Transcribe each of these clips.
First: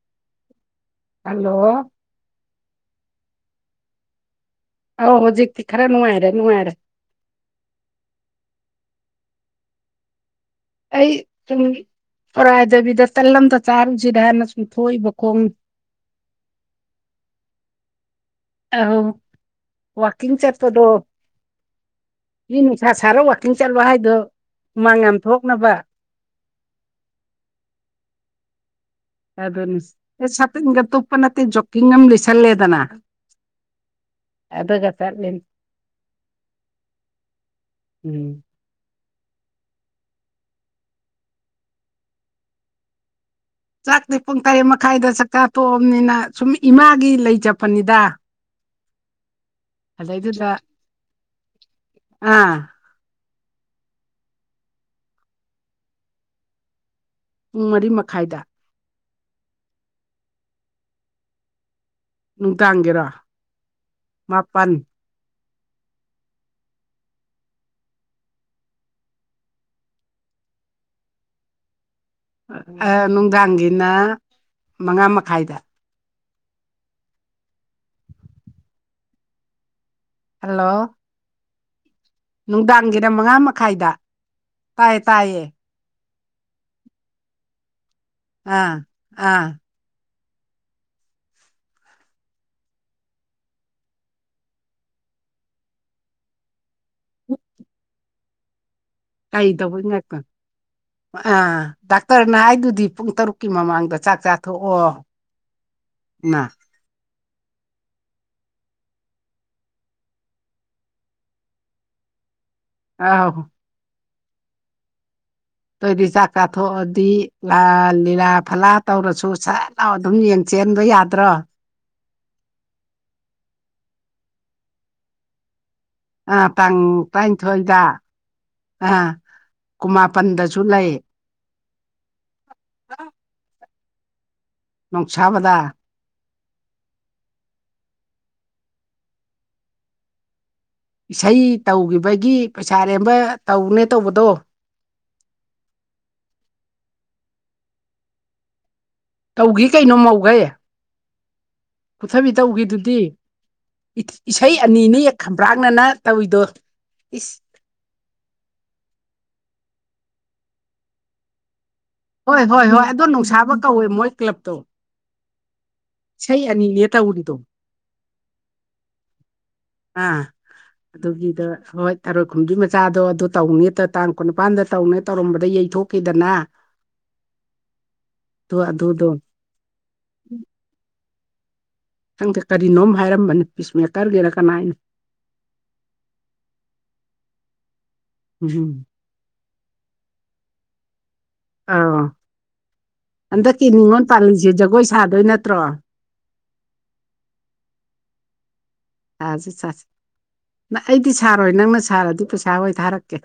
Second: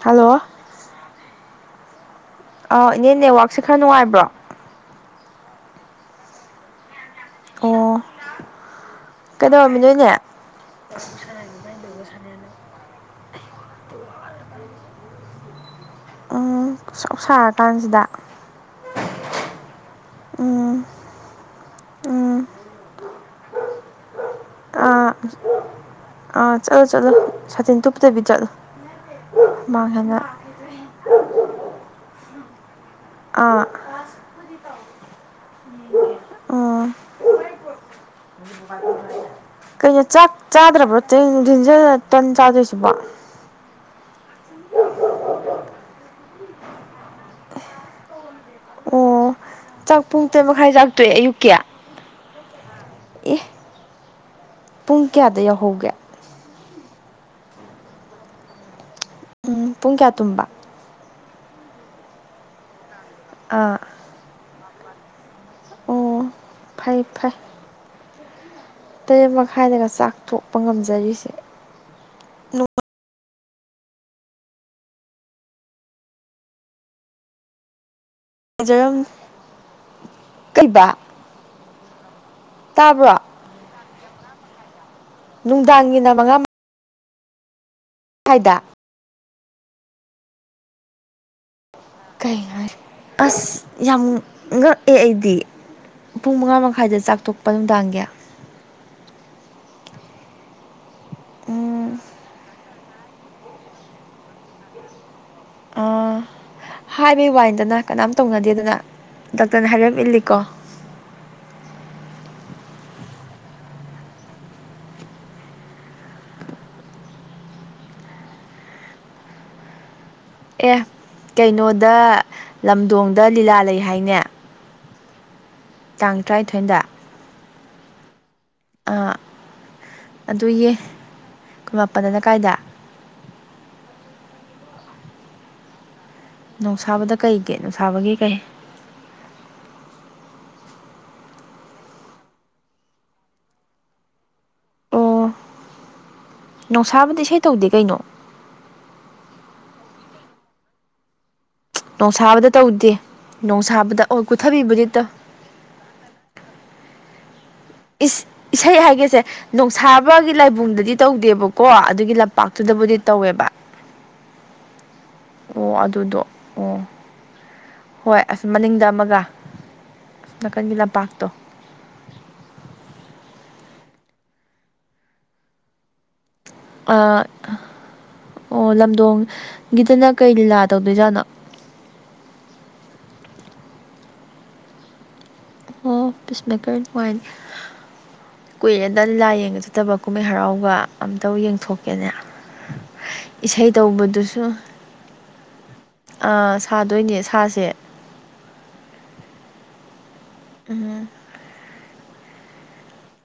Hello hello ꯑ ꯏꯅꯦ ꯅꯦꯠꯋꯔꯥꯛꯁꯦ ꯈꯔ ꯅꯨꯡꯉꯥꯏꯕ꯭ꯔꯣ ꯑꯧ ꯍꯧꯖꯤꯛꯇꯤ ꯈꯔ ꯅꯨꯡꯉꯥꯏꯔꯦ ꯅꯨꯡꯉꯥꯏꯔꯦ ꯑꯣ ꯀꯩꯗꯧꯔꯃꯤꯅꯣ ꯏꯅꯦ ꯑꯩ ꯁꯨꯝ ꯄꯨꯔꯥꯏꯗꯕꯤꯗ ꯇꯜ‌ ꯑꯝꯇꯥ ꯆꯥꯔꯨꯖꯤꯔꯅ ꯁꯨꯝ ꯊꯣꯛꯏꯕ ꯈꯣꯡ ꯎꯝ ꯁꯥꯔ ꯀꯥꯟꯖꯤꯗ ꯑꯧ ꯋꯥꯛꯀꯤꯡ ꯆꯠꯄꯗꯣ ꯎꯝ ꯎꯝ ꯃꯤ ꯅꯨꯡꯁꯥ ꯁꯥꯔ ꯋꯥꯛꯀꯤꯡ ꯆꯠꯂꯣ ꯍꯥꯏꯗꯣ ꯍꯨꯃꯥꯡ ꯑꯥ ꯌꯥꯝ ꯊꯣꯛꯅꯕ ꯑꯥ ꯆꯠꯂꯨ ꯆꯠꯂꯨ‌ ꯁꯥꯇꯤꯟ ꯇꯨꯞꯇꯕꯤ ꯆꯠꯂꯨ ꯑꯗꯨꯅꯤ ꯑꯦ ꯁꯥꯇꯤꯟꯒ ꯇꯨꯞꯄ ꯅꯠꯇꯦ ꯖꯣꯀꯤꯡ ꯑꯃ ꯂꯤꯠꯁꯜꯂꯦꯗꯅ ꯑꯥ ꯑꯗꯨꯒ ꯆꯠꯂꯤꯅꯤ ꯑꯥ ꯎꯝ [unintelligible] ꯀꯩꯅꯣ ꯆꯥꯛ ꯆꯥꯗ꯭ꯔꯕ꯭ꯔꫭ ꯇꯟ ꯆꯥꯗꯣꯏꯁꯤꯕ ꯆꯥꯛꯇꯤ ꯄꯨꯡ ꯇꯔꯦꯠ ꯃꯈꯥꯏꯗ ꯆꯥꯛꯆꯥ ꯇꯣꯛꯑꯕꯅꯤꯅ ꯁꯨꯝ ꯏꯃꯥꯒꯤ ꯂꯩ ꯆꯠꯄꯅꯤꯗ ꯑꯣ ꯆꯥꯛ ꯄꯨꯡ ꯇꯔꯦꯠ ꯑꯗꯩꯗꯨꯗ ꯃꯈꯥꯏ ꯆꯥꯛꯇꯣꯛꯑꯦ ꯑꯌꯨꯛꯀꯤ ꯑꯥ ꯑꯦ ꯄꯨꯡ ꯀꯌꯥꯗ ꯌꯥꯎꯍꯧꯒꯦ ꯄꯨꯡ ꯃꯔꯤ ꯃꯈꯥꯏꯗ ꯎꯝ ꯄꯨꯡ ꯀꯌꯥ ꯇꯨꯝꯕ ꯅꯨꯡꯗꯥꯡꯒꯤꯔꯣ ꯑꯥ ꯃꯥꯄꯥꯟ ꯑꯣ ꯐꯩ ꯐꯩ ꯇꯔꯦꯠ ꯃꯈꯥꯏꯗꯒ ꯆꯥꯛꯊꯣꯛꯄ ꯉꯝꯖꯔꯤꯁꯦ ꯑꯥ ꯅꯨꯡꯗꯥꯡꯒꯤꯅ ꯃꯉꯥ ꯃꯈꯥꯏꯗ [unintelligible] ꯀꯩꯕ ꯍꯜꯂꯣ ꯅꯨꯡꯗꯥꯡꯒꯤꯅ ꯇꯥꯕ꯭ꯔꯣ ꯃꯉꯥ ꯃꯈꯥꯏꯗ ꯇꯥꯏꯌꯦ ꯇꯥꯏꯌꯦ ꯅꯨꯡꯗꯥꯡꯒꯤꯅ ꯃꯉꯥ ꯍꯥꯏꯗ ꯑꯥ ꯑꯥ ꯀꯩꯅꯣ [unintelligible] ꯕꯁ ꯌꯥꯝ ꯉꯛꯑꯦ ꯑꯩꯗꯤ ꯄꯨꯡ ꯃꯉꯥ ꯃꯈꯥꯏꯗ ꯆꯥꯛ ꯇꯣꯛꯄ ꯅꯨꯡꯗꯥꯡꯒꯤ ꯀꯩ ꯇꯧꯕꯩ ꯉꯥꯛꯄ ꯑꯥ ꯎꯝ ꯗꯥꯛꯇꯔꯅ ꯍꯥꯏꯗꯨꯗꯤ ꯄꯨꯡ ꯇꯔꯨꯛ ꯀꯤ ꯃꯃꯥꯡꯗ ꯆꯥꯛ ꯆꯥꯊꯣꯛꯑꯣ ꯑꯥ ꯅꯥ ꯍꯥꯏꯕꯩ ꯋꯥꯅꯤꯗꯅ ꯀꯅꯥꯝ ꯇꯧꯅꯗꯦꯗꯅ ꯗꯥꯛꯇꯔꯅ ꯍꯥꯏꯔꯛ ꯏꯜꯂꯤꯀꯣ ꯑꯥꯎ ꯗꯣꯏꯗꯤ ꯆꯥꯛ ꯀꯥꯊꯣꯛꯑꯗꯤ ꯂꯥ ꯂꯤꯂꯥ ꯐꯂꯥ ꯇꯧꯔꯁꯨ ꯁꯠ ꯂꯥꯎ ꯑꯗꯨꯝ ꯌꯦꯡ ꯑꯦ ꯆꯦꯟꯕ ꯌꯥꯗ꯭ꯔꯣ ꯀꯩꯅꯣꯗ ꯂꯝꯗꯣꯡꯗ ꯂꯤꯂꯥ ꯂꯩ ꯍꯥꯏꯅꯦ ꯇꯥꯡ ꯑꯥ ꯇꯥꯡ ꯇꯔꯥꯅꯤꯊꯣꯏꯗ ꯇꯔꯥꯅꯤꯊꯣꯏꯗ ꯑꯥ ꯀꯨꯃꯥꯄꯟꯗꯁꯨ ꯂꯩ ꯀꯨꯟꯃꯥꯄꯟꯖꯅ ꯀꯥꯏꯗ [inaudible] ꯅꯣꯡꯁꯥꯕꯗ ꯅꯨꯡꯁꯥꯕꯗ ꯀꯩꯒꯤ ꯅꯨꯡꯁꯥꯕꯒꯤ ꯀꯩ ꯏꯁꯩ ꯇꯧꯒꯤꯕꯒꯤ ꯄꯩꯁꯥ ꯑꯔꯦꯝꯕ ꯇꯧꯅꯦ ꯇꯧꯕꯗꯣ ꯅꯣꯡꯁꯥꯕꯗꯤ ꯏꯁꯩ ꯇꯧꯗꯦ ꯀꯩꯅꯣ ꯇꯧꯒꯤ ꯀꯩꯅꯣ ꯃꯧꯈꯩ ꯄꯨꯊꯕꯤ ꯅꯣꯡꯁꯥꯕꯗ ꯇꯧꯈꯤꯗꯨꯗꯤ ꯇꯧꯗꯦ ꯅꯣꯡꯁꯥꯕꯗ ꯑꯣ ꯏꯁꯩ ꯀꯨꯊꯕꯤꯕꯨꯗꯤ ꯑꯅꯤꯅꯤ ꯇꯧ ꯈꯝꯕ꯭ꯔꯥꯛꯅꯅ ꯇꯧꯋꯤꯗꯣ ꯏꯁ ꯏꯁ ꯏꯁꯩ ꯍꯥꯏꯒꯦꯁꯦ ꯅꯣꯡꯁꯥꯕꯒꯤ ꯂꯥꯏꯕꯨꯡꯗꯗꯤ ꯇꯧꯗꯦꯕ ꯀꯣ ꯑꯗꯨꯒꯤ ꯍꯣꯏ ꯍꯣꯏ ꯍꯣꯏ ꯂꯝꯄꯥꯛꯇꯨꯗꯕꯨꯗꯤ ꯑꯗꯣ ꯇꯧꯋꯦꯕ ꯅꯨꯡꯁꯥꯕ ꯀꯧꯋꯦ ꯃꯣꯏ ꯀ꯭ꯂꯕꯇꯣ ꯑꯣ ꯑꯗꯨꯗꯣ ꯏꯁꯩ ꯑꯣ ꯑꯅꯤꯅꯦ ꯇꯧꯔꯤꯗꯣ ꯍꯣꯏ ꯑꯁ ꯃꯅꯤꯡꯗ ꯑꯃꯒ ꯅꯥꯀꯟꯒꯤ ꯂꯝꯄꯥꯛꯇꯣ [unintelligible] ꯇꯔꯣꯏ ꯈꯨꯨꯝꯒꯤ ꯃꯆꯥꯗꯣ ꯑꯗꯨ ꯇꯧꯅꯦ ꯇꯥꯡ ꯀꯨꯟꯅꯤꯄꯥꯟꯗ ꯇꯧꯅꯦ ꯇꯧꯔꯝꯕꯗ ꯌꯩꯊꯣꯛꯈꯤꯗꯅ ꯑꯥ ꯑꯗꯣ ꯑꯣ ꯑꯗꯨꯗꯣ ꯂꯝꯗꯣꯡꯒꯤꯗꯅ ꯀꯩ ꯂꯤꯂꯥ ꯇꯧꯗꯣꯏꯖꯥꯠꯅꯣ ꯈꯪꯗꯦ ꯀꯔꯤꯅꯣꯝ ꯍꯥꯏꯔꯝꯕꯅꯤ ꯄꯤꯁ ꯃꯦꯀꯔꯒꯤꯅ ꯀꯅꯥꯏꯅꯣ ꯑꯣ ꯄꯤꯁꯃꯦꯀꯔ ꯅꯨꯡꯉꯥꯏ ꯎꯝ ꯀꯨꯏꯔꯦ ꯇ ꯂꯤꯂꯥ ꯌꯦꯡꯕ ꯆꯠꯇꯕ ꯀꯨꯝꯍꯩ ꯍꯔꯥꯎꯒ ꯑꯝꯇꯕꯨ ꯑꯧ ꯌꯦꯡꯊꯣꯛꯀꯦꯅꯦ ꯍꯟꯗꯛꯀꯤ ꯏꯁꯩ ꯅꯤꯉꯣꯜ ꯄꯥꯜꯂꯤꯁꯦ ꯖꯒꯣꯏ ꯁꯥꯗꯣꯏ ꯅꯠꯇ꯭ꯔꯣ ꯑꯥ ꯁꯥꯗꯣꯏꯅꯦ ꯁꯥꯁꯦ ꯁꯥꯁꯤ ꯁꯁꯤ ꯅꯪ ꯑꯩꯗꯤ ꯁꯥꯔꯣꯏ ꯅꯪꯅ ꯁꯥꯔꯗꯤ ꯄꯩꯁꯥ ꯑꯣꯏ ꯊꯥꯔꯛꯀꯦ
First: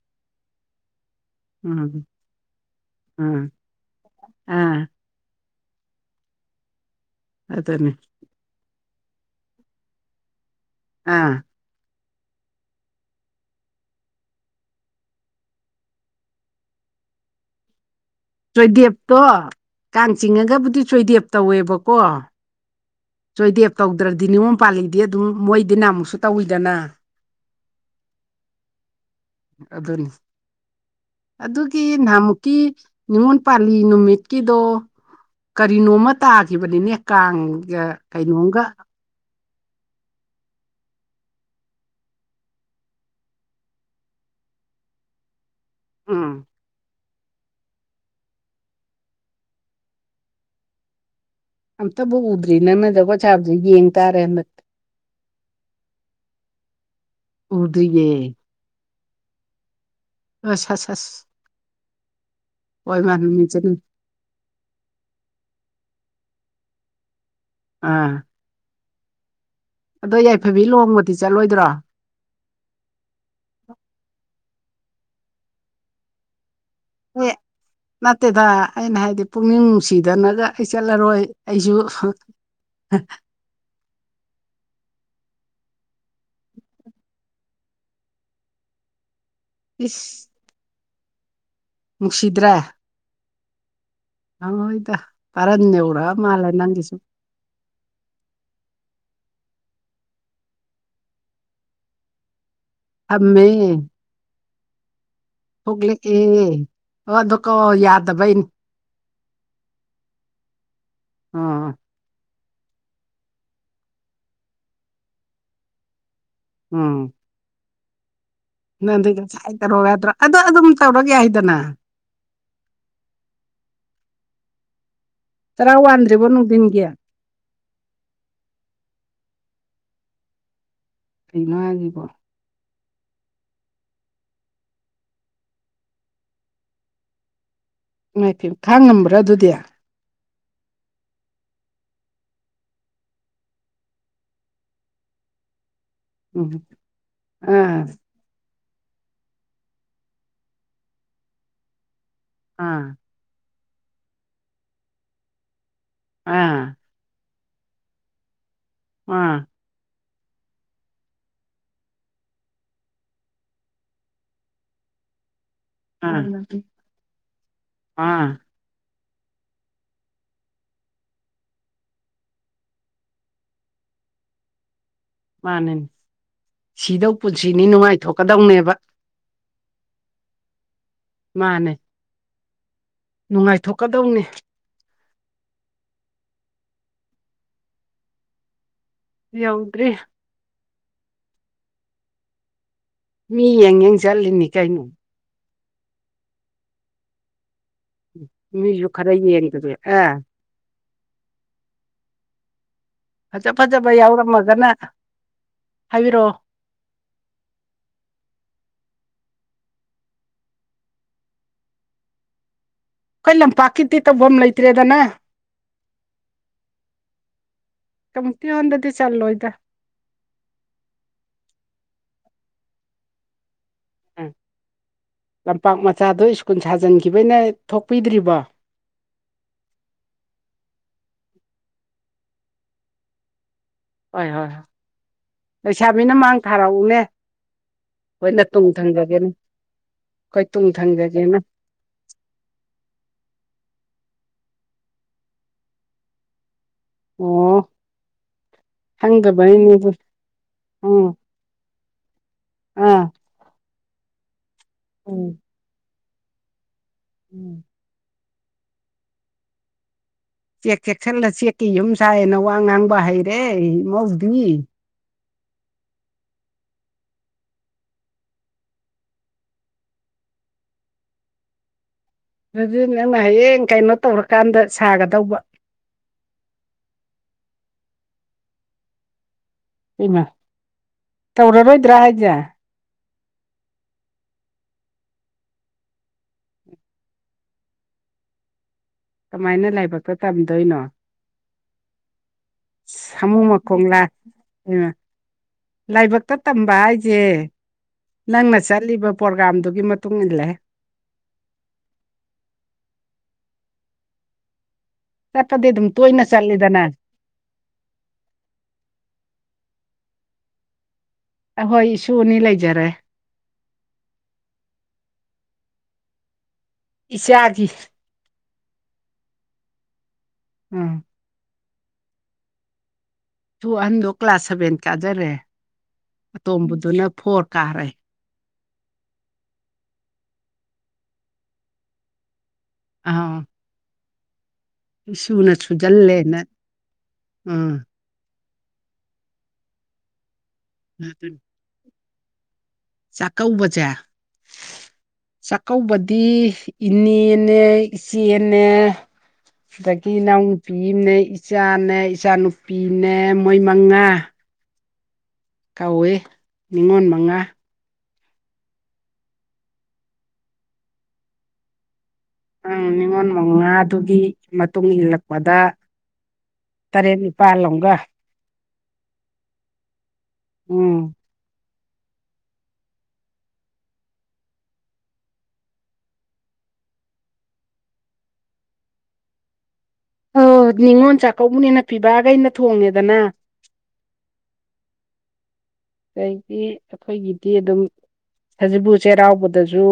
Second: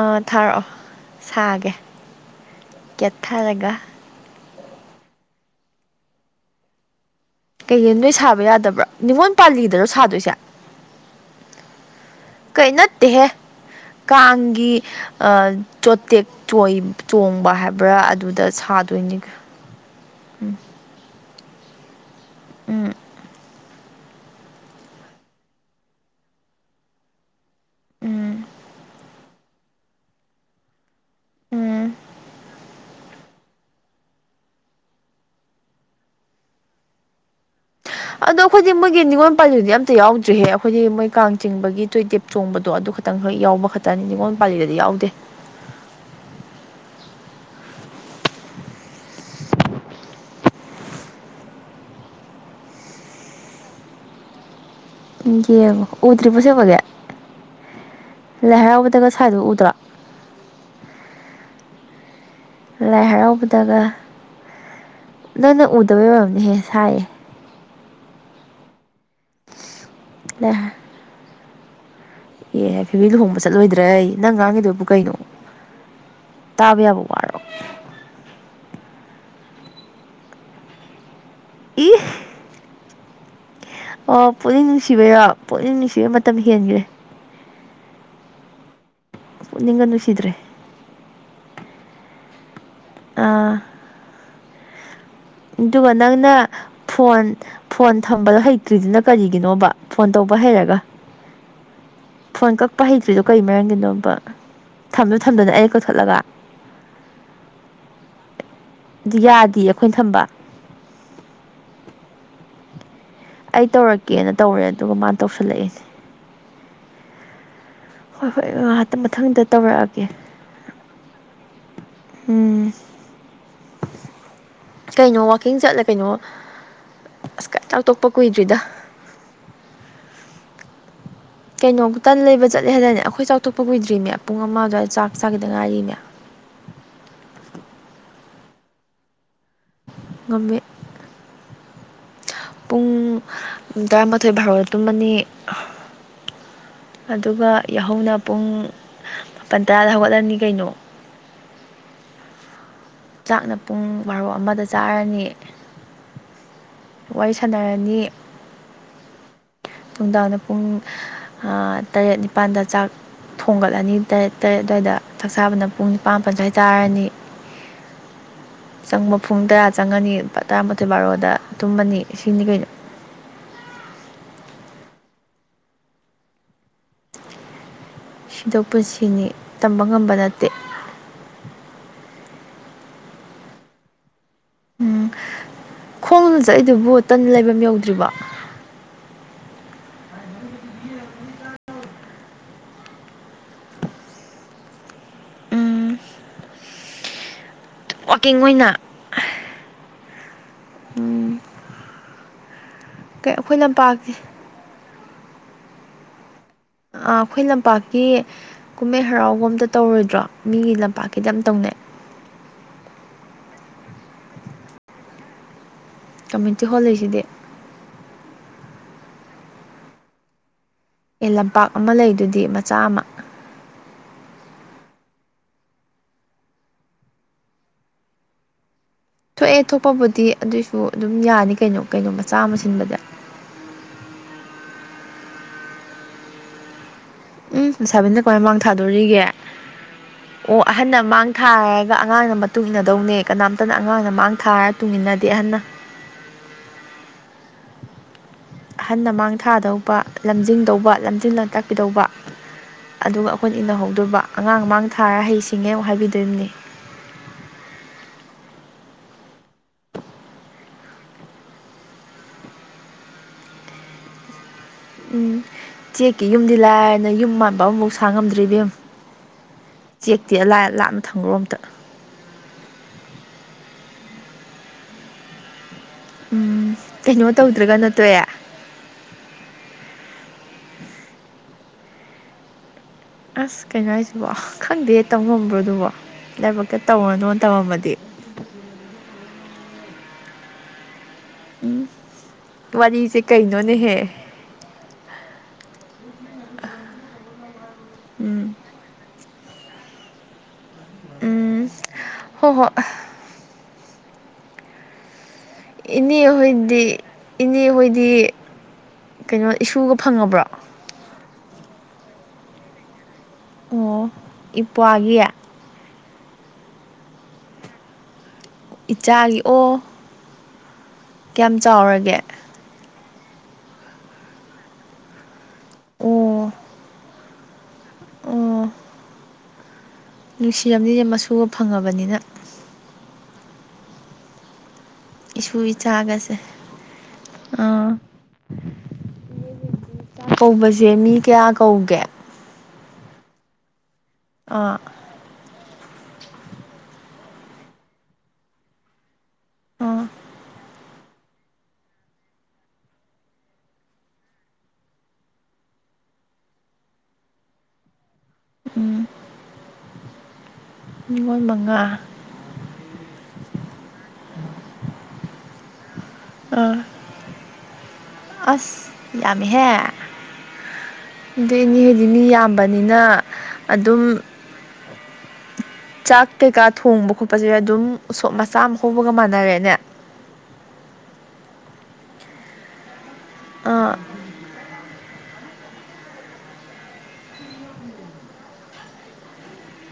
ꯑꯥ ꯊꯥꯔꯛꯑꯣ ꯁꯥꯒꯦ ꯎꯝ ꯀꯦꯠꯊꯥꯔꯒ ꯎꯨꯝ ꯑꯗꯨꯅꯤ ꯀꯩꯒꯤꯟ ꯅꯣꯏ ꯁꯥꯕ ꯌꯥꯗꯕ꯭ꯔꯥ ꯅꯤꯉꯣꯜ ꯄꯥꯜꯂꯤꯗꯔꯣ ꯁꯥꯗꯣꯏꯁꯦ ꯑꯥ ꯀꯩꯩ ꯅꯠꯇꯦꯍꯦ ꯀꯥꯡꯒꯤ ꯑꯥ ꯆꯣꯇꯦꯛ ꯆꯣꯏ ꯆꯣꯡꯕ ꯍꯥꯏꯕ꯭ꯔꯥ ꯑꯗꯨ ꯆꯣꯏꯗꯦꯞꯇꯣ ꯀꯥꯡ ꯆꯤꯡꯉꯒꯕꯨꯗꯤ ꯆꯣꯏꯗꯦꯞ ꯇꯧꯋꯦꯕꯀꯣ ꯎꯨꯝ ꯆꯣꯏꯗꯦꯞ ꯇꯧꯗ꯭ꯔꯗꯤ ꯅꯤꯉꯣꯝ ꯄꯥꯜꯂꯤꯗꯤ ꯑꯗꯨꯝ ꯃꯣꯏꯗꯤ ꯅꯃꯨꯛꯁꯨ ꯇꯧꯋꯤꯗꯅ ꯎꯝ ꯑꯗꯨꯅꯤ ꯑꯗꯨꯒꯤ ꯎꯝ ꯅꯍꯥꯃꯨꯛꯀꯤ ꯅꯤꯉꯣꯜ ꯄꯥꯜꯂꯤ ꯅꯨꯃꯤꯠꯀꯤꯗꯣ ꯀꯔꯤꯅꯣꯝꯃ ꯇꯥꯈꯤꯕꯅꯤꯅꯦ ꯀꯥꯡꯒ ꯑꯗꯣ ꯀꯩꯅꯣꯝꯒ ꯑꯩꯈꯣꯏꯗꯤ ꯃꯣꯏꯒꯤ ꯅꯤꯡꯉꯣꯜ ꯄꯥꯏꯕꯤꯗꯤ ꯑꯝꯇ ꯌꯥꯎꯗ꯭ꯔꯤꯍꯦ ꯑꯩꯈꯣꯏꯗꯤ ꯃꯣꯏ ꯀꯥꯡ ꯆꯤꯡꯕꯒꯤ ꯇꯣꯏꯇꯦꯞ ꯆꯣꯡꯕꯗꯣ ꯑꯗꯨ ꯈꯤꯇꯪ ꯌꯥꯎꯕ ꯈꯛꯇꯅꯤ ꯅꯤꯡꯉꯣꯜ ꯄꯥꯜꯂꯤꯗꯗꯤ ꯌꯥꯎꯗꯦ ꯎꯝ ꯑꯝꯇꯎꯨ ꯎꯗ꯭ꯔꯤ ꯅꯪꯅ‌‌ ꯖꯒꯣꯏ ꯁꯥꯕꯗꯨ ꯌꯦꯡ ꯇꯥꯔꯦ ꯍꯟꯗꯛ ꯌꯦꯉꯋꯦ ꯎꯗ꯭ꯔꯤꯕꯣ‌‌ ꯑꯁꯦꯛꯕꯒꯤ ꯎꯗꯔꯤꯌꯦ ꯂꯥꯏ ꯍꯔꯥꯎꯕꯗꯒ ꯁ꯭ꯋꯢꯗꯣ ꯎꯗ꯭ꯔꯣ [unintelligible] ꯍꯣꯏ ꯂꯥꯏ ꯃꯥ ꯅꯨꯃꯤꯠꯁꯤꯅ ꯍꯔꯥꯎꯕꯗꯒ ꯅꯪꯅ ꯎꯗꯕꯩ ꯑꯣꯏꯔꯝꯅꯤꯍꯦ ꯁꯥꯏꯌꯦ ꯑꯥ ꯑꯗꯣ ꯂꯥꯏ ꯌꯥꯏꯐꯕꯤ ꯂꯨꯍꯣꯡꯕꯗꯤ ꯆꯠꯂꯣꯏꯗ꯭ꯔꯣ ꯑꯦ ꯌꯥꯏꯐꯕꯤ ꯂꯨꯍꯣꯡꯕ ꯆꯠꯂꯣꯏꯗ꯭ꯔꯌꯦ ꯅꯪ ꯉꯥꯡꯏꯗꯨꯕꯨ ꯀꯩꯅꯣ ꯇꯥꯕ ꯌꯥꯕ ꯋꯥꯔꯣ ꯅꯠꯇꯦꯗ ꯑꯩꯅ ꯍꯥꯏꯗꯤ ꯄꯨꯛꯅꯤꯡ ꯅꯨꯡꯁꯤꯗꯅꯒ ꯑꯩ ꯆꯠꯂꯔꯣꯏ ꯑꯩꯁꯨ ꯏ ꯑꯣ ꯄꯨꯛꯅꯤꯡ ꯅꯨꯡꯁꯤꯕꯩꯔꯣ ꯄꯨꯛꯅꯤꯡ ꯅꯨꯡꯁꯤꯕꯩ ꯃꯇꯝ ꯍꯦꯟꯈ꯭ꯔꯦ [inaudible] ꯄꯨꯛꯅꯤꯡꯒ ꯏꯁ ꯅꯨꯡꯁꯤꯗꯔꯦ ꯅꯨꯡꯁꯤꯗ꯭ꯔꯦ ꯑꯥ ꯅꯪꯉꯣꯏꯗ ꯑꯗꯨꯒ ꯅꯪꯅ ꯐꯣꯟ ꯐꯣꯟ ꯊꯝꯕꯗꯣ ꯍꯩꯇ꯭ꯔꯤꯗꯨꯅ ꯀꯔꯤꯒꯤꯅꯣꯕ ꯐꯣꯟ ꯇꯧꯕ ꯍꯩꯔꯒ ꯐꯣꯟ ꯀꯛꯄ ꯍꯩꯇ꯭ꯔꯤꯗꯣ ꯀꯩ ꯊꯝꯃꯦ ꯃꯔꯝꯒꯤꯅꯣꯕ ꯊꯝꯅꯨ ꯊꯝꯗꯅ ꯑꯩꯅ ꯊꯣꯛꯂꯛ ꯀꯛꯊꯠꯂꯒ ꯑꯦ ꯑꯗꯨ ꯀꯣ ꯌꯥꯗꯕꯩꯅꯤ ꯌꯥꯗꯤꯌꯦ ꯑꯩꯈꯣꯏꯅ ꯊꯝꯕ ꯑꯥ ꯑꯩ ꯇꯧꯔꯛꯀꯦꯅ ꯇꯧꯔꯦ ꯑꯗꯨꯒ ꯃꯥꯅ ꯇꯧꯁꯜꯂꯛꯏꯅꯦ ꯎꯝ ꯍꯣꯏ‌‌‌‌‌‌‌ꯍꯣꯏ‌‌‌‌‌‌‌‌ꯑꯥ ꯅꯪꯗꯤ ꯉꯁꯥꯏ ꯇꯧꯔꯣꯑꯣ ꯌꯥꯗ꯭ꯔꯣ ꯑꯗꯨꯗ ꯑꯗꯨꯝ ꯇꯧꯔꯛ ꯌꯥꯏꯗꯅ ꯎꯝ ꯀꯩꯅꯣ ꯋꯥꯀꯤꯡ ꯆꯔꯥ ꯆꯠꯂ ꯀꯩꯅꯣ ꯋꯥꯟꯗ꯭ꯔꯤꯕꯣ ꯅꯨꯡꯊꯤꯟꯒꯤ ꯑꯁ ꯆꯥꯛ ꯇꯣꯛꯄ ꯀꯨꯏꯗ꯭ꯔꯤꯗ ꯀꯩꯅꯣ ꯀꯩꯅꯣꯛ‌‌‌‌ ꯍꯥꯏꯁꯤꯕꯣ ꯇꯟ ꯂꯩꯕ ꯆꯠꯂꯦ ꯍꯥꯏꯅꯅꯦ ꯑꯩꯈꯣꯏ ꯆꯥꯎꯊꯣꯛꯄ ꯀꯨꯏꯗ꯭ꯔꯤꯃꯦ ꯄꯨꯡ ꯑꯃ ꯑꯗꯨꯋꯥꯏꯗ ꯆꯥꯛ ꯆꯥꯈꯤꯗ ꯉꯥꯏꯔꯤꯅꯦ ꯏꯃꯥꯏꯄꯦꯝꯃꯥ ꯈꯥꯡꯉꯝꯕ꯭ꯔꯥ ꯑꯗꯨꯗꯤ ꯉꯝꯃꯦ ꯄꯨꯡ ꯇꯔꯥꯃꯥꯊꯣꯏ ꯚꯥꯔꯣꯗ ꯇꯨꯝꯃꯅꯤ ꯎꯝ ꯑꯗꯨꯒ ꯑꯥ ꯌꯥꯍꯧꯅ ꯄꯨꯡ ꯃꯥꯄꯟ ꯇꯔꯥꯗ ꯍꯧꯒꯠꯂꯅꯤ ꯀꯩꯅꯣ ꯑꯥ ꯆꯥꯛꯅ ꯄꯨꯡ ꯕꯥꯔꯣ ꯑꯃꯗ ꯆꯥꯔꯅꯤ ꯑꯥ ꯋꯥꯔꯤ ꯁꯥꯟꯅꯔꯅꯤ ꯑꯥ ꯅꯨꯡꯗꯥꯡꯗ ꯄꯨꯡ ꯑ ꯇꯔꯦꯠ ꯅꯤꯄꯥꯜꯗ ꯆꯥꯛ ꯊꯣꯡꯒꯠꯂꯅꯤ ꯇꯔꯦꯠ ꯇꯔꯦꯠ ꯑꯗꯨꯋꯥꯏꯗ ꯆꯥꯛ ꯆꯥꯕꯅ ꯄꯨꯡ ꯅꯤꯄꯥꯥꯟ ꯑꯥ ꯃꯥꯄꯟ ꯑꯗꯨꯋꯥꯏ ꯆꯥꯔꯅꯤ꯫ ꯑꯥ ꯆꯪꯕ ꯄꯨꯡ ꯇꯔꯥ ꯆꯪꯉꯅꯤ ꯇꯔꯥꯃꯥꯊꯣꯏ ꯕꯥꯔꯣꯗ ꯇꯨꯝꯃꯅꯤ ꯁꯤꯅꯤ ꯀꯩꯅꯣ꯫ ꯃꯥꯅꯦ ꯁꯤꯗꯧ ꯄꯨꯟꯁꯤꯅꯤ ꯅꯨꯡꯉꯥꯏꯊꯣꯛ ꯁꯤꯗꯧ ꯄꯨꯟꯁꯤꯅꯤ ꯇꯝꯕ ꯉꯝꯕ ꯅꯠꯇꯦ꯫ ꯃꯥꯅꯦ꯫ ꯅꯨꯡꯉꯥꯏꯊꯣꯛꯀꯗꯧꯅꯦ꯫ ꯎꯝ ꯈꯣꯡꯅ ꯆꯠꯏꯗꯨꯕꯨ ꯇꯟꯅ ꯂꯩꯐꯝ ꯌꯧꯗ꯭ꯔꯤꯕꯣ? ꯌꯥꯎꯗ꯭ꯔꯤ꯫ [unintelligible] ꯃꯤ ꯌꯦꯡ ꯌꯦꯡ ꯆꯠꯂꯤꯅꯤ ꯀꯩꯅꯣ꯫ ꯋꯥꯛꯀꯤꯡ ꯑꯣꯏꯅ ꯃꯤꯁꯨ ꯈꯔ ꯌꯦꯡꯗꯕꯤ ꯑꯦ ꯀꯩ ꯐꯖ ꯑꯩꯈꯣꯏ ꯐꯖꯕ ꯂꯝꯄꯥꯛꯀꯤ ꯌꯥꯎꯔꯝꯃꯒꯅ ꯍꯥꯏꯕꯤꯔꯛꯑꯣ꯫ ꯑ ꯑꯩꯈꯣꯏ ꯂꯝꯄꯥꯛꯀꯤ ꯀꯨꯝꯍꯩ ꯍꯔꯥꯎꯒꯨꯝ ꯑꯃꯇ ꯇꯧꯔꯣꯏꯗ꯭ꯔꯣ ꯃꯤꯒꯤ ꯂꯝꯄꯥꯛꯀꯤꯗꯤ ꯑꯝꯇꯧꯅꯩ꯫ ꯑꯩꯈꯣꯏ ꯂꯝꯄꯥꯛꯀꯤꯗꯤ ꯇꯧꯐꯝ ꯂꯩꯇ꯭ꯔꯦꯗꯅ꯫ Community hall ꯂꯩꯁꯤꯗꯤ꯫ ꯀꯝꯃ꯭ꯅꯨꯇꯤ ꯍꯟꯗꯗꯤ ꯆꯜꯂꯣꯏꯗ꯫ ꯑꯦ ꯂꯝꯄꯥꯛ ꯑꯃ ꯂꯩꯗꯨꯗꯤ ꯃꯆꯥ ꯑꯃ꯫ ꯑꯝ ꯂꯝꯄꯥꯛ ꯃꯆꯥꯗꯣ ꯁ꯭ꯀꯨꯜ ꯁꯥꯖꯤꯟꯈꯤꯕꯩꯅ ꯊꯣꯛꯄꯤꯗ꯭ꯔꯤꯕꯣ? ꯊꯣꯛꯑꯦ ꯊꯣꯛꯄꯕꯨꯗꯤ ꯑꯗꯨꯏꯁꯨ ꯑꯗꯨꯝ ꯌꯥꯅꯤ ꯀꯩꯅꯣ ꯀꯩꯅꯣ ꯃꯆꯥ ꯑꯃ ꯁꯤꯟꯕꯗꯤ꯫ ꯍꯣꯏ ꯍꯣꯏ ꯍꯣꯏ ꯂꯩꯁꯥꯕꯤꯅ ꯃꯥꯡ ꯊꯥꯔꯛꯎꯅꯦ꯫ ꯎꯝ ꯂꯩꯁꯥꯕꯤꯟꯗ ꯑꯩꯈꯣꯏꯅ ꯀꯃꯥꯏꯅ ꯃꯥꯡ ꯇꯨꯡ ꯊꯥꯗꯣꯔꯤꯒꯦ ꯊꯪꯖꯒꯦꯅ ꯑꯩꯈꯣꯏ ꯑꯣ ꯇꯨꯡ ꯑꯍꯟꯅ ꯃꯥꯡ ꯊꯪꯖꯒꯦꯅ ꯊꯥ ꯑꯗꯨꯒ ꯑꯉꯥꯡꯅ ꯃꯇꯨꯡ ꯏꯟꯅꯗꯧꯅꯦ ꯀꯅꯥꯝꯇꯅ ꯑꯉꯥꯡꯅ ꯃꯥꯡ ꯊꯥꯔꯒ ꯇꯨꯡ ꯏꯟꯅꯗꯦ ꯑꯍꯟꯅ꯫ ꯑꯣ ꯑꯍꯟꯅ ꯃꯥꯡ ꯈꯪꯗꯕꯩꯅꯦ ꯊꯥꯗꯧꯕ ꯂꯝꯖꯤꯡꯗꯧꯕ ꯎꯝ ꯂꯝꯖꯤꯡꯅ ꯇꯥꯛꯄꯤꯗꯧꯕ꯫ ꯑꯥ ꯑꯗꯨꯒ ꯑꯩꯈꯣꯏꯅ ꯏꯅꯍꯧꯗꯨꯕ ꯑꯉꯥꯡ ꯃꯥꯡ ꯊꯥꯔ ꯎꯝ ꯍꯩ ꯁꯤꯡꯉꯦ ꯑꯃꯨꯛ ꯍꯥꯏꯕꯤꯗꯣꯏꯅꯤ꯫ ꯎꯝ ꯆꯦꯛ ꯆꯦꯛꯁꯤꯜꯂ ꯆꯦꯛꯀꯤ ꯌꯨꯝ ꯁꯥꯏꯌꯦꯅ ꯋꯥ ꯉꯥꯡꯕ ꯍꯩꯔꯦ ꯏꯃꯧꯗꯤ꯫ ꯎꯝ ꯆꯦꯛꯀꯤ ꯌꯨꯝꯗꯤ ꯂꯥꯏꯗꯅ ꯌꯨꯝ ꯃꯥꯟꯕ ꯑꯃꯐꯥꯎ ꯁꯥꯡꯉꯝꯗ꯭ꯔꯤ ꯏꯕꯦꯝꯃ꯫ ꯆꯦꯛꯇꯤ ꯑꯂꯥꯏ ꯂꯥꯞꯅ ꯊꯪꯈ꯭ꯔꯣ ꯑꯝꯇ꯫ ꯑꯗꯨꯗꯤ ꯅꯪꯅ ꯍꯌꯦꯡ ꯀꯩꯅꯣ ꯇꯧꯔꯀꯥꯟꯗ ꯁꯥꯒꯗꯧꯕ꯫ ꯎꯝ ꯀꯩꯅꯣ ꯇꯧꯗ꯭ꯔꯒꯅ ꯇꯣꯛꯑꯦ꯫ ꯑꯩꯃꯥ ꯇꯧꯔꯔꯣꯏꯗ꯭ꯔꯥ ꯍꯥꯏꯁꯦ꯫ ꯑꯁ ꯀꯩꯅꯣ ꯍꯥꯏꯁꯤꯕꯣ ꯈꯪꯗꯦ ꯇꯧꯉꯝꯕ꯭ꯔꯣ ꯑꯗꯨꯕꯨ ꯂꯥꯏꯕꯛꯇ ꯇꯧꯔꯅꯣꯅ ꯇꯝꯃꯝꯃꯗꯤ꯫ ꯀꯃꯥꯏꯅ ꯂꯥꯏꯕꯛꯇ ꯇꯝꯗꯣꯏꯅꯣ꯫ ꯎꯝ ꯋꯥꯔꯤꯁꯦ ꯀꯩꯅꯣꯅꯦꯍꯦ꯫ ꯍꯩꯃꯥ ꯂꯥꯏꯕꯛꯇ ꯇꯝꯕ ꯍꯥꯏꯁꯦ꯫ ꯅꯪꯅ ꯆꯠꯂꯤꯕ ꯄ꯭ꯔꯣꯒꯥꯝꯗꯨꯒꯤ ꯃꯇꯨꯡ ꯏꯟꯂꯦ꯫ ꯎꯝ ꯍꯣ ꯍꯣ ꯆꯠꯄꯗꯤ ꯑꯗꯨꯝ ꯇꯣꯏꯅ ꯏꯅꯦꯍꯣꯏꯗꯤ ꯆꯠꯂꯤꯗꯅ ꯏꯅꯦꯍꯣꯏꯗꯤ ꯀꯩꯅꯣ ꯏꯁꯨꯒ ꯐꯪꯉꯕ꯭ꯔꯣ? ꯑꯍꯣꯏ ꯏꯁꯨ ꯑꯅꯤ ꯂꯩꯖꯔꯦ꯫ ꯑꯣ ꯏꯄ꯭ꯋꯥꯒꯤ ꯏꯆꯥꯒꯤ ꯏꯆꯥꯒꯤ ꯑꯣ ꯎꯝ ꯀꯌꯥꯝ ꯆꯥꯎꯔꯒꯦ ꯑꯗꯨ ꯑꯍꯟꯗꯣ ꯀ꯭ꯂꯥꯁ ꯁꯚꯦꯟ ꯀꯥꯖꯔꯦ ꯑꯣ ꯑꯇꯣꯝꯕꯗꯨꯅ ꯐꯣꯔ ꯀꯥꯔꯦ ꯑꯣ ꯅꯨꯡꯁꯤꯔꯝꯅꯤꯅꯦ ꯃꯁꯨꯒ ꯐꯪꯉꯥꯕꯅꯤꯅ ꯑꯧ ꯏꯁꯨ ꯏꯆꯥꯒꯁꯦ ꯁꯨꯖꯜꯂꯦꯅ ꯎꯝ ꯑ ꯀꯧꯕꯁꯦ ꯃꯤ ꯑꯗꯨꯅꯤ ꯀꯌꯥ ꯀꯧꯒꯦ ꯆꯥꯛꯀꯧꯕꯁꯦ ꯑꯥ ꯆꯥꯛꯀꯧꯕꯗꯤ ꯏꯅꯦꯅꯦ ꯏꯆꯦꯅꯦ ꯑꯥ ꯑꯗꯒꯤ ꯏꯅꯥꯎꯅꯨꯄꯤ ꯑꯝꯅꯦ ꯏꯆꯥꯅꯦ ꯏꯆꯥꯅꯨꯄꯤꯅꯦ ꯃꯣꯏ ꯃꯉꯥ ꯀꯧꯋꯦ ꯅꯤꯉꯣꯜ ꯃꯉꯥ ꯎꯝ ꯅꯤꯉꯣꯜ ꯃꯉꯥ ꯑ ꯅꯤꯉꯣꯜ ꯃꯉꯥꯗꯨꯒꯤ ꯃꯇꯨꯡ ꯏꯜꯂꯛꯄꯗ ꯑꯥ ꯇꯔꯦꯠ ꯅꯤꯄꯥꯜ ꯑꯝꯒꯥ ꯑꯁ ꯌꯥꯝꯃꯦꯍꯦ ꯎꯝ ꯑꯗꯨ ꯏꯅꯦꯍꯣꯏꯗꯤ ꯃꯤ ꯌꯥꯝ ꯕꯅꯤꯅ ꯑꯗꯨꯝ ꯆꯥꯛ ꯀꯩꯀꯥ ꯊꯣꯡꯕ ꯈꯣꯠꯄꯁꯦ ꯑꯗꯨꯝ ꯎꯁꯣꯞ ꯃꯆꯥ ꯑꯃ ꯍꯧꯕꯒ ꯃꯥꯟꯅꯔꯦꯅꯦ ꯑꯣ ꯅꯤꯉꯣꯜ ꯆꯥꯛꯀꯧꯕꯅꯤꯅ ꯄꯤꯕꯥꯒꯩꯅ ꯊꯣꯡꯉꯦꯗꯅ ꯑꯥ ꯑꯗꯩꯗꯤ ꯑꯩꯈꯣꯏꯒꯤꯗꯤ ꯑꯗꯨꯝ ꯁꯖꯤꯕꯨ ꯆꯩꯔꯥꯎꯕꯗꯁꯨ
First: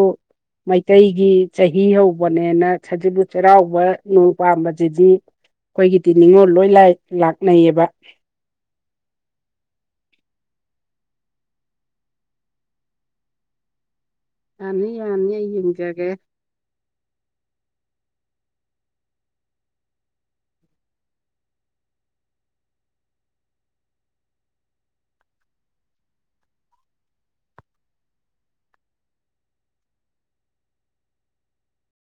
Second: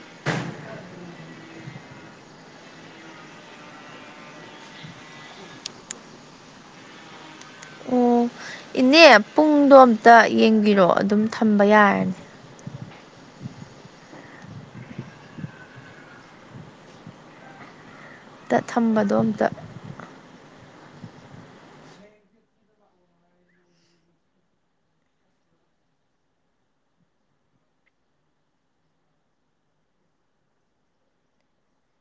ꯃꯩꯇꯩꯒꯤ ꯆꯍꯤ ꯍꯧꯕꯅꯦꯅ ꯁꯖꯤꯕꯨ ꯆꯩꯔꯥꯎꯕ ꯅꯣꯡ ꯄꯥꯟꯄꯥꯟꯕꯖꯤꯗꯤ ꯑꯩꯈꯣꯏꯒꯤꯗꯤ ꯅꯤꯉꯣꯜ ꯂꯣꯏ ꯂꯥꯏ ꯂꯥꯛꯅꯩꯌꯦꯕ ꯑꯣ ꯏꯅꯦ ꯄꯨꯡꯗꯣ ꯑꯝꯇ ꯌꯦꯡꯕꯤꯔꯣ ꯑꯗꯨꯝ ꯊꯝꯕ ꯌꯥꯔꯅꯤ ꯌꯥꯝꯅꯤ ꯌꯥꯝꯅꯤ ꯑꯩ ꯌꯦꯡꯖꯒꯦ ꯇ ꯊꯝꯕꯗꯣ ꯑꯝꯇ